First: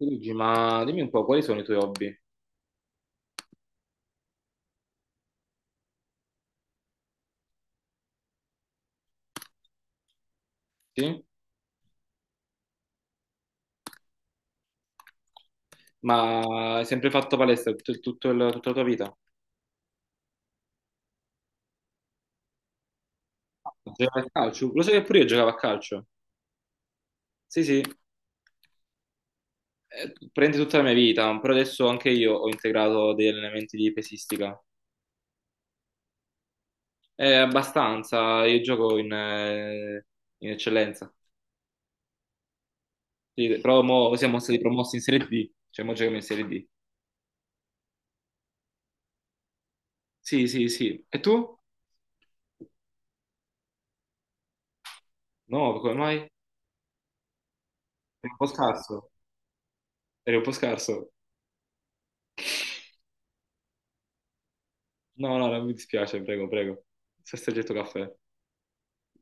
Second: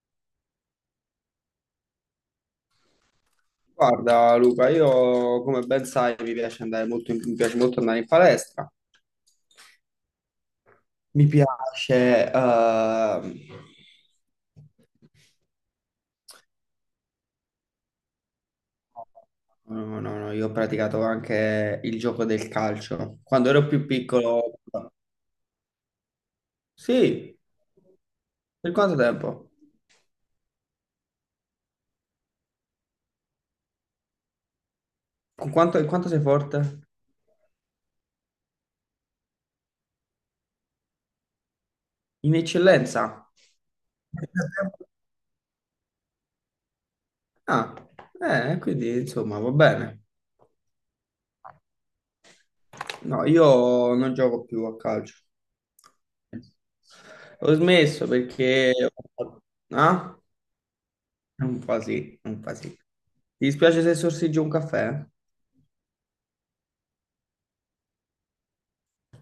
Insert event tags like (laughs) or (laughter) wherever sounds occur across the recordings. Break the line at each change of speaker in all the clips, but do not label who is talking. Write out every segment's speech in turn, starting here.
Luigi, ma dimmi un po', quali sono i tuoi hobby?
Guarda Luca, io come ben sai mi piace molto andare in palestra,
Sì?
mi piace... ehm,
Ma hai sempre fatto palestra tutta la tua vita?
no, no, no, io ho praticato anche il gioco del calcio. Quando ero più
Giocavi a
piccolo.
calcio? Lo sai che pure io giocavo a calcio.
Sì,
Sì, sì,
per quanto tempo?
eh, prendi tutta la mia vita, però adesso anche io ho integrato degli allenamenti di pesistica.
In quanto sei forte?
È abbastanza, io gioco in eccellenza.
In eccellenza?
Sì, però mo siamo stati
(laughs)
promossi in Serie D, cioè mo giochiamo in Serie D.
Ah, quindi insomma va bene.
Sì, sì, sì. E tu?
No, io non gioco più a calcio.
No, come mai? Eri
Ho smesso
un po'
perché.
scarso.
Ah?
Eri un po' scarso.
Un po' sì, un po' sì. Ti dispiace se sorseggio un caffè?
No, no, non mi dispiace, prego, prego. Sesto getto caffè. Ma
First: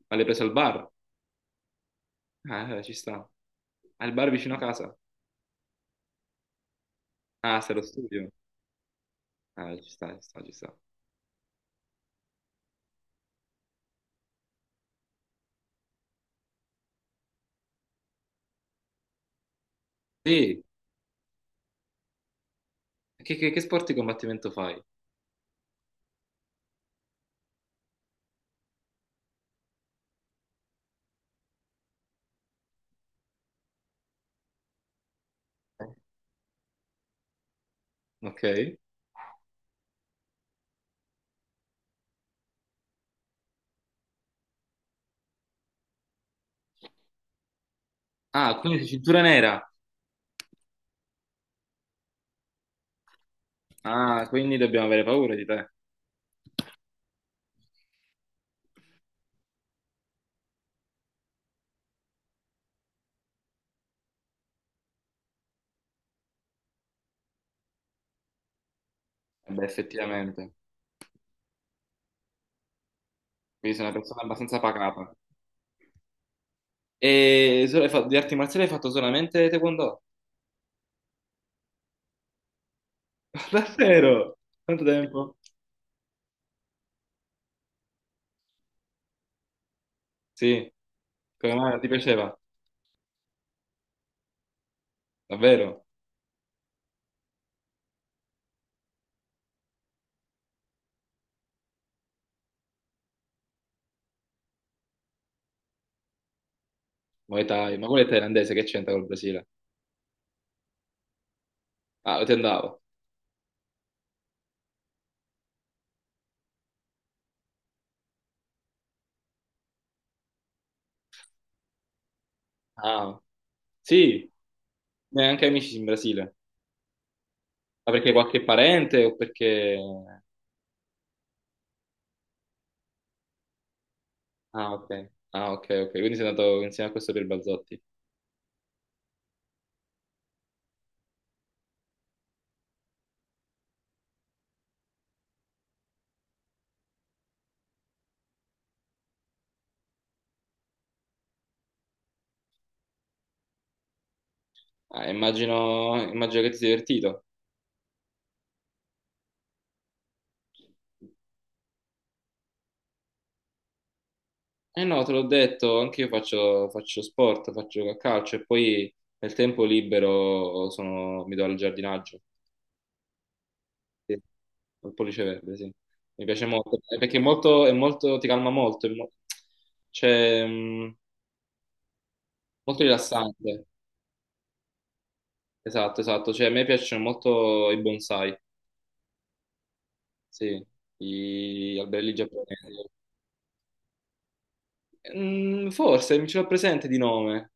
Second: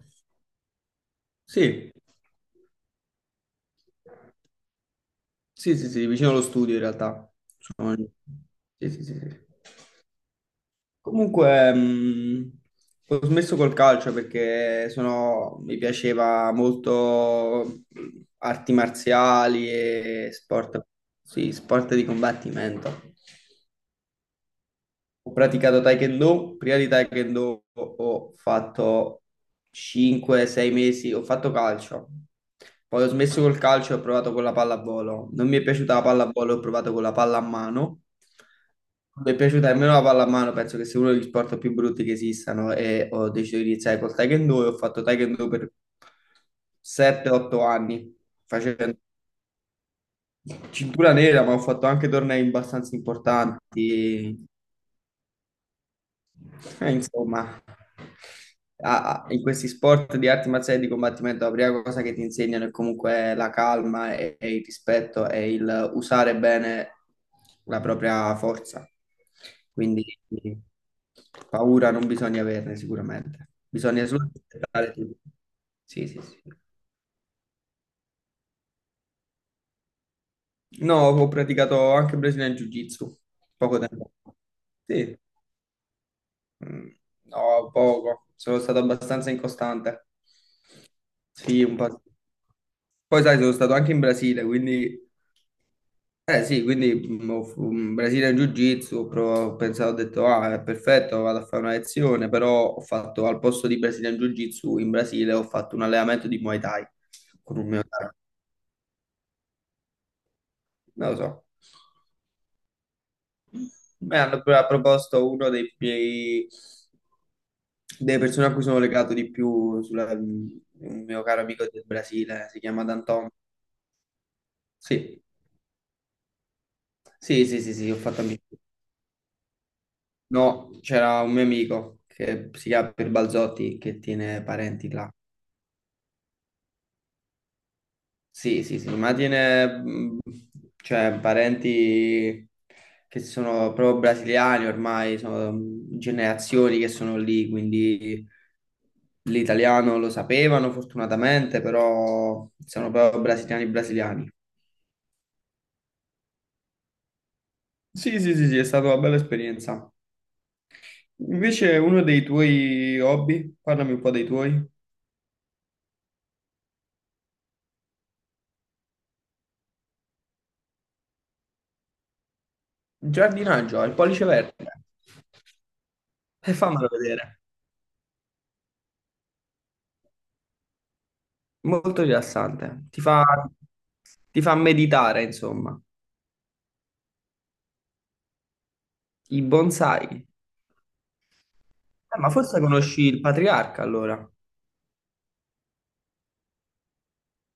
l'hai preso al bar?
Sì,
Ah, ci sta. Al bar vicino a casa?
sì, sì, sì, vicino allo studio in realtà.
Ah, sei allo
Sono-
studio?
Sì, sì, sì, sì.
Ah, ci sta, ci sta, ci sta.
Comunque, ho smesso col calcio perché mi piaceva molto arti marziali e
Sì,
sport, sì, sport di combattimento.
che sport di combattimento fai?
Ho praticato Taekwondo, prima di Taekwondo ho fatto 5-6 mesi, ho fatto calcio. Poi ho smesso col calcio e ho provato con la pallavolo. Non mi è piaciuta la pallavolo, ho provato con la palla a mano.
Ok.
Non mi è piaciuta nemmeno la palla a mano, penso che sia uno degli sport più brutti che esistano e ho deciso di iniziare col Taekwondo e ho fatto Taekwondo per 7-8 anni,
Ah, quindi sei
facendo
cintura nera.
cintura nera, ma ho fatto anche tornei abbastanza
Ah,
importanti.
quindi dobbiamo avere paura di te.
Insomma, in questi sport di arti marziali di combattimento, la prima cosa che ti insegnano è comunque la calma e il rispetto e il usare bene la propria forza.
Eh beh,
Quindi
effettivamente.
paura non bisogna averne sicuramente.
Quindi sei una
Bisogna
persona
solo
abbastanza
rispettare
pacata.
tutto. Sì, sì, sì.
E di arti marziali hai fatto solamente taekwondo?
No, ho praticato anche Brazilian Jiu-Jitsu
(laughs)
poco tempo fa.
Davvero? Quanto
Sì,
tempo?
Mm, no, poco. Sono stato abbastanza incostante.
Sì, come
Sì,
mai
un
non ti
po', sì.
piaceva?
Poi sai, sono stato anche in Brasile, quindi.
Davvero?
Eh sì, quindi in Brasile in Jiu-Jitsu, ho pensato, ho detto, ah, è perfetto, vado a fare una lezione, però ho fatto, al posto di Brasile in Jiu-Jitsu, in Brasile ho fatto un allenamento di Muay Thai
Muay
con un
Thai,
mio
ma quello è
caro.
thailandese, che c'entra col Brasile?
Non lo so.
Ah, ti andavo.
Mi hanno proposto delle persone a cui sono legato di più, un mio caro amico del Brasile, si chiama
Ah,
Danton.
sì,
Sì,
ne anche amici in Brasile.
sì, sì, sì, sì,
Ma
ho
perché
fatto amici.
qualche parente o perché...
No, c'era un mio amico che si chiama Pier Balzotti che tiene
Ah, ok.
parenti là.
Ah, ok, ok. Quindi sei andato insieme a questo per Balzotti.
Sì, sì, sì, ma tiene cioè, parenti che sono proprio brasiliani ormai, sono generazioni che sono lì, quindi l'italiano lo sapevano fortunatamente, però sono proprio brasiliani brasiliani.
Ah, immagino, immagino che ti sia divertito.
Sì, sì, sì, sì, è stata una bella esperienza. Invece uno dei tuoi hobby, parlami un po' dei tuoi.
Eh no, te l'ho detto, anche io faccio sport, faccio a calcio e poi nel tempo libero mi do al giardinaggio.
Giardinaggio, il
Sì.
pollice verde.
Al pollice verde, sì. Mi piace
E
molto,
fammelo
perché è
vedere.
molto, ti calma molto, cioè,
Molto
molto
rilassante. Ti fa,
rilassante,
ti fa meditare, insomma.
esatto, esatto. Cioè, a me piacciono molto i bonsai,
I bonsai.
sì, gli alberelli
Ma
giapponesi.
forse conosci il Patriarca, allora.
Mm, forse mi ce l'ho presente di nome.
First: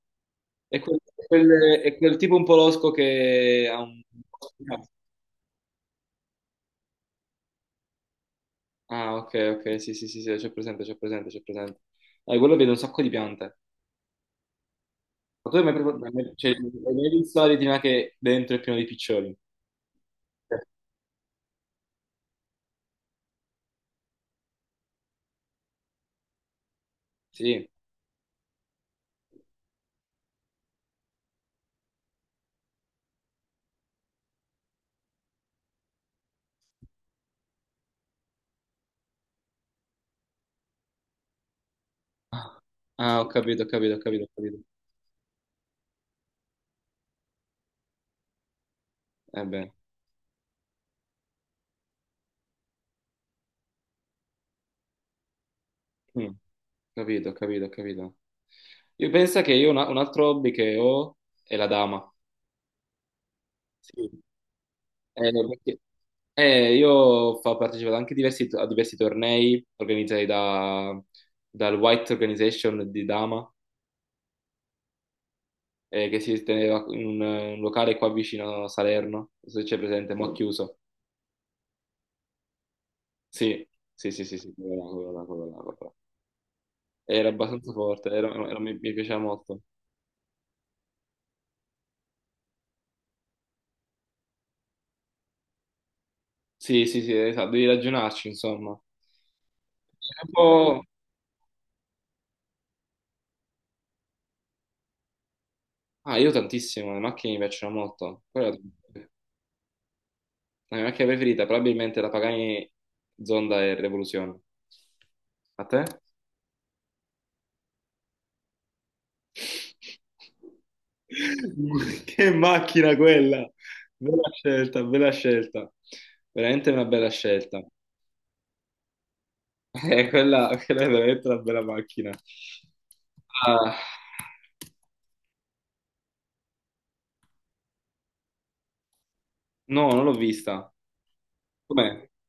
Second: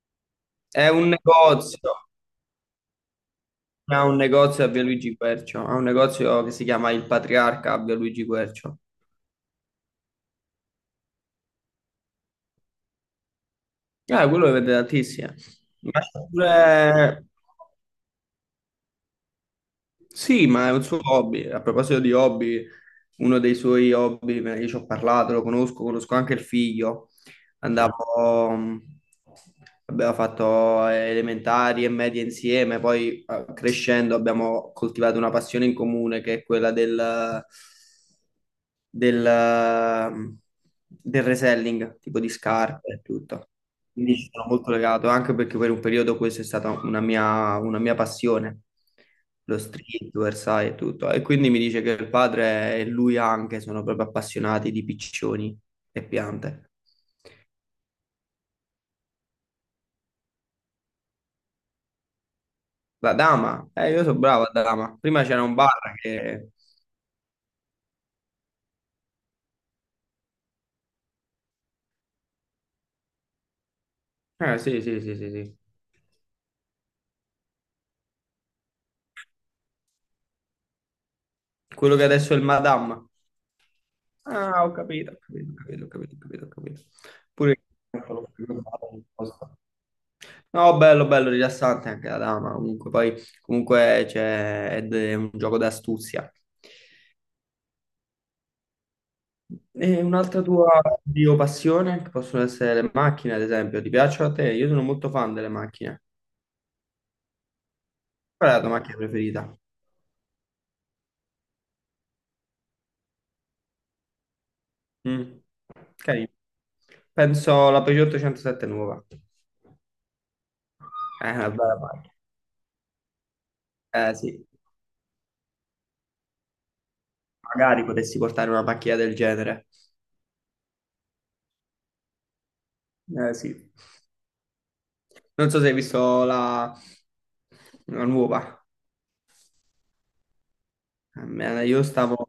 È
È
quel,
un
è
negozio.
quel tipo un po' losco che ha un...
Ha un negozio a Via Luigi Quercio. Ha un negozio che si chiama Il Patriarca a Via Luigi Quercio.
Ah, ok, ok, sì, sì, sì, sì, c'è presente, c'è presente, c'è presente. Ah, quello vede un sacco di piante.
Quello lo vende tantissimo.
Ma tu hai mai,
Ma
provato- hai
c'è
mai- cioè, hai mai
pure.
visto la retina che dentro è pieno di piccioni?
Sì, ma è un suo hobby. A proposito di hobby, uno dei suoi hobby, io ci ho parlato, lo conosco, conosco anche il figlio.
Sì.
Andavo, abbiamo fatto elementari e medie insieme, poi crescendo abbiamo coltivato una passione in comune che è quella del, mm, del reselling, tipo di
Ah,
scarpe e
ah, ho
tutto.
capito, ho capito, ho
Quindi
capito,
ci
ho
sono
capito.
molto legato, anche perché per un periodo questa è stata una mia passione,
Eh
lo
beh,
streetwear, sai, e tutto. E quindi mi dice che il padre e lui anche sono proprio appassionati di piccioni e
mm,
piante.
capito, ho capito, ho capito. Io penso che un altro hobby che ho è la dama.
La dama, io
Sì.
sono bravo a dama. Prima
Eh,
c'era un
perché-
bar che.
io ho partecipato anche a diversi tornei organizzati dal White Organization di Dama,
Sì, sì, sì, sì, sì.
che si teneva in un locale qua vicino a Salerno, non so se c'è presente, ma chiuso.
Quello che adesso è il Madame.
Sì, sì, sì, sì, sì,
Ah, ho
quello là, quello
capito, ho
là, quello
capito, ho
là, quello
capito, ho
là.
capito, ho capito. Ho capito.
Era abbastanza forte, mi piaceva
Pure.
molto.
No, bello, bello, rilassante anche la dama. Comunque, poi, comunque c'è, ed è un gioco d'astuzia.
Sì, sì, sì, esatto, devi ragionarci, insomma.
E
È un
un'altra tua
po',
passione, che possono essere le macchine, ad esempio, ti piacciono a te? Io sono molto fan delle macchine.
ah, io tantissimo, le macchine mi piacciono molto. Quella
Qual è
è
la tua macchina preferita?
la mia macchina preferita, probabilmente la Pagani Zonda e Revoluzione.
Mm.
A te?
Carino. Penso la Peugeot 807 nuova.
(laughs)
È una bella macchina.
Che macchina quella!
Eh
Bella
sì,
scelta, bella scelta. Veramente una bella scelta. (laughs)
magari potessi portare una macchina del genere.
Quella, è veramente una bella macchina.
Eh sì.
Ah,
Non so se hai visto la, nuova.
no, non l'ho vista.
Io
Com'è?
stavo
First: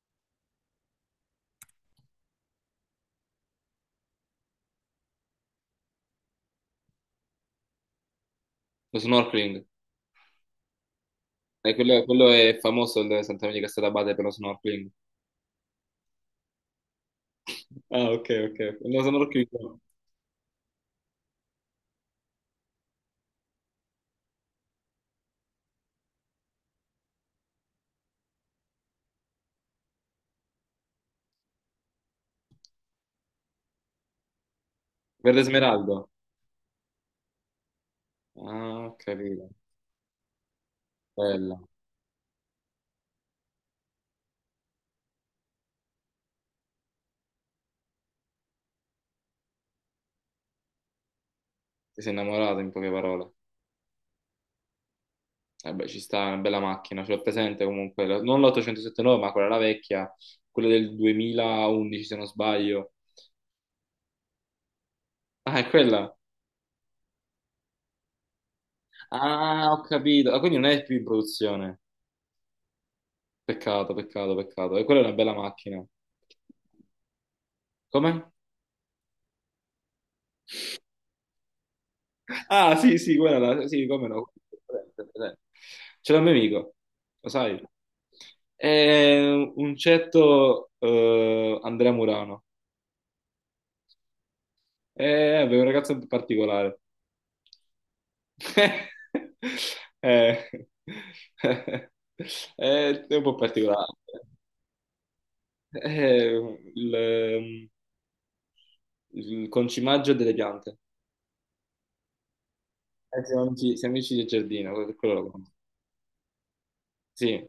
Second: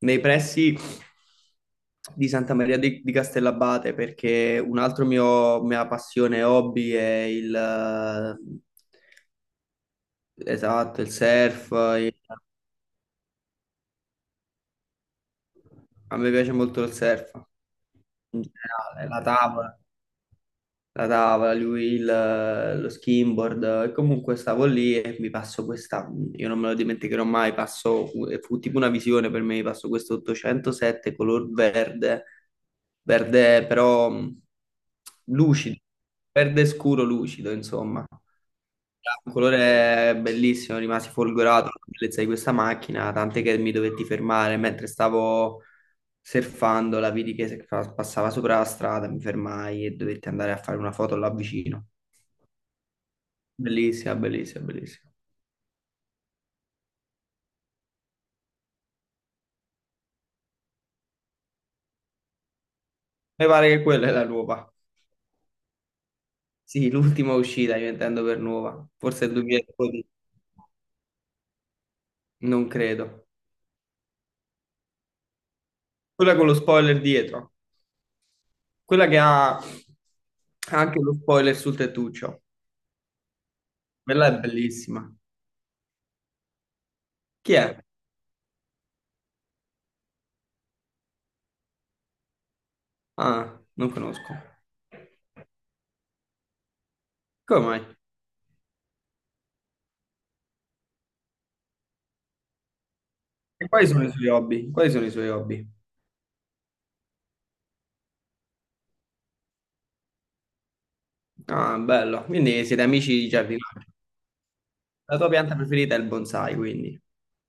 nei pressi di Santa Maria di Castellabate perché un altro mio mia passione e hobby è il
Lo snorkeling.
esatto, il surf.
Quello,
il-
quello è famoso il Sant'Antonio di Castellabate per lo snorkeling.
A me piace molto il surf
Ah, ok,
in
ok, ok. No,
generale,
sono
la tavola.
rocchino.
La tavola, lui lo skimboard e comunque stavo lì e mi passo questa, io non me lo dimenticherò mai, passo, fu tipo una visione per me, passo questo 807 color verde, verde però
Verde
lucido,
smeraldo.
verde scuro lucido, insomma.
Ah, ho
Un
capito.
colore bellissimo, rimasi
Bella.
folgorato dalla bellezza di questa macchina, tant'è che mi dovetti fermare mentre stavo surfando, la vidi che passava sopra la strada, mi fermai e dovetti andare a fare una foto là vicino.
Ti sei innamorato in poche parole.
Bellissima, bellissima, bellissima.
Eh beh, ci sta, è una bella macchina, ce l'ho presente comunque. Non l'879, ma quella la vecchia, quella del 2011 se non sbaglio.
Mi pare che quella è la nuova.
Ah, è quella.
Sì, l'ultima uscita, io intendo per nuova. Forse il
Ah, ho
2012,
capito. Ah, quindi non è più in produzione.
non credo.
Peccato, peccato, peccato. E quella è una bella macchina.
Quella con lo spoiler dietro,
Come?
quella che ha anche lo spoiler sul tettuccio.
Ah, sì, sì, quella, sì, come
Quella
no.
è
Presente,
bellissima.
presente. Ce l'ho un mio amico, lo
Chi
sai?
è?
È un certo Andrea Murano.
Ah, non conosco.
È un ragazzo particolare.
Come mai?
(laughs) Eh, eh, è un po'
E quali
particolare.
sono i suoi hobby? Quali sono i suoi hobby?
È il, il concimaggio delle piante.
Ah, bello. Quindi siete amici di giardinaggio.
Siamo amici del giardino, per quello
La tua
lo conosco.
pianta preferita è il bonsai, quindi.
Sì,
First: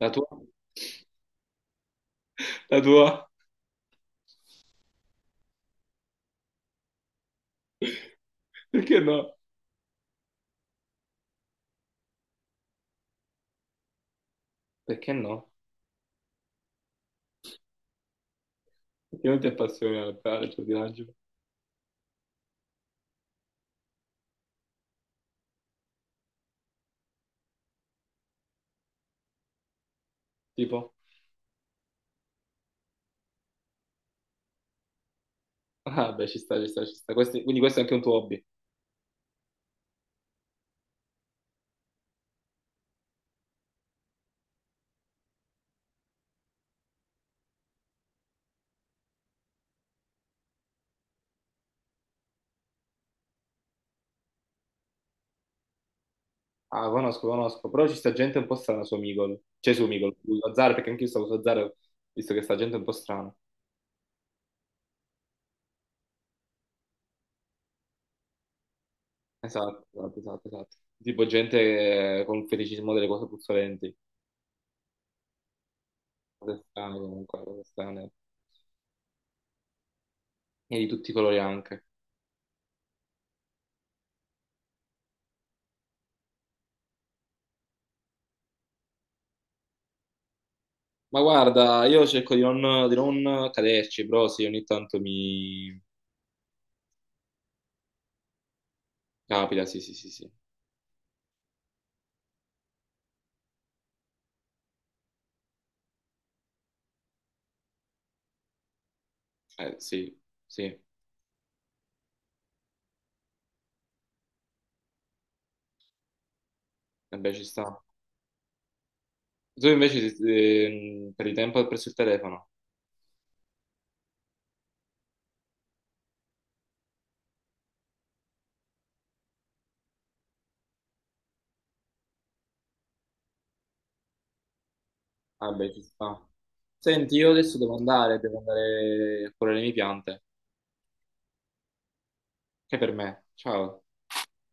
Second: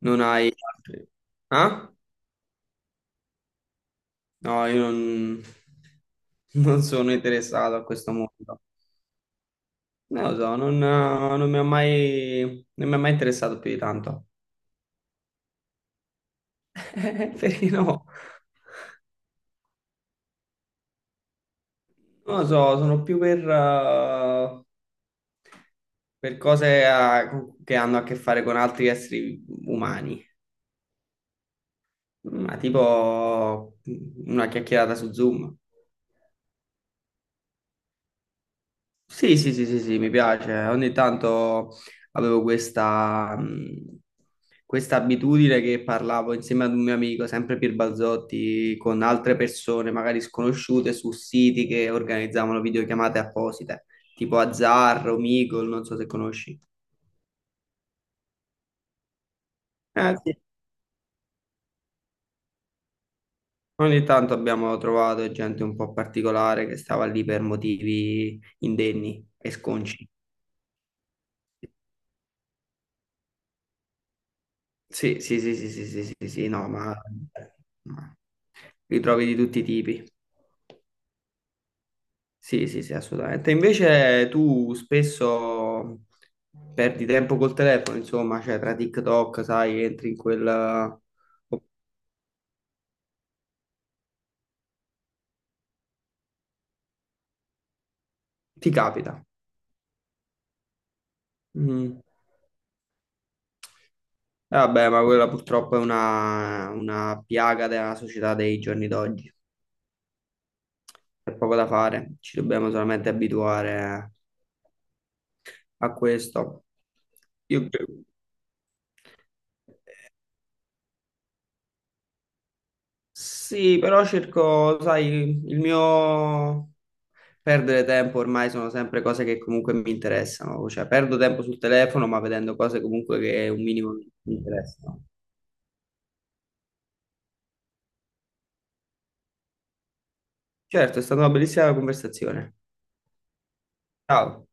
la
Non
tua?
hai
(laughs)
altri. Ah?
La tua?
No, io non sono interessato a questo mondo.
Perché no?
Non lo so, non mi ha mai, non mi ha mai interessato più di tanto.
Perché no?
(laughs) Perché no?
Perché non ti appassiona il giardinaggio?
Non lo so, sono più per cose che hanno a che fare con altri esseri umani.
Tipo?
Ma tipo una chiacchierata su Zoom.
Ah, beh, ci sta, ci sta, ci sta. Quindi questo è anche un tuo hobby.
Sì, sì, sì, sì, sì, mi piace. Ogni tanto avevo questa abitudine che parlavo insieme ad un mio amico, sempre Pier Balzotti, con altre persone, magari sconosciute, su siti che organizzavano videochiamate apposite, tipo Azzarro, Meagle, non so se conosci.
Ah, conosco, conosco. Però ci sta gente un po' strana su Micol. Cioè su
Eh
Micol, su
sì.
Azzaro, perché anch'io stavo su Azzaro, visto che sta gente un po' strana.
Ogni tanto abbiamo trovato gente un po' particolare che stava lì per motivi indenni e
Esatto,
sconci.
esatto, esatto, esatto. Tipo gente con un feticismo delle cose puzzolenti.
Sì, sì, sì, sì, sì, sì, sì, sì, sì,
Cose
no, ma
strane comunque, cose strane.
ma li trovi di tutti i tipi.
E di tutti i colori anche.
Sì, sì, sì, assolutamente. Invece tu spesso perdi tempo col telefono, insomma, cioè tra TikTok, sai, entri in quella.
Ma guarda, io cerco di non, caderci, però sì, ogni tanto mi
Ti capita.
capita, sì, sì, sì, sì.
Mm. Vabbè, ma quella purtroppo è una piaga della società dei giorni d'oggi.
Sì, sì,
C'è poco da fare, ci dobbiamo solamente abituare a questo.
vabbè, ci
Io.
sta. Tu invece perdi tempo presso il telefono?
Sì, però cerco, sai, il mio perdere tempo ormai sono sempre cose che comunque mi interessano, cioè perdo tempo sul telefono ma vedendo cose comunque che un minimo mi interessano.
Vabbè, ci sta. Senti, io adesso devo andare a curare le mie piante.
Certo, è stata una bellissima conversazione.
Che per me. Ciao.
Ciao.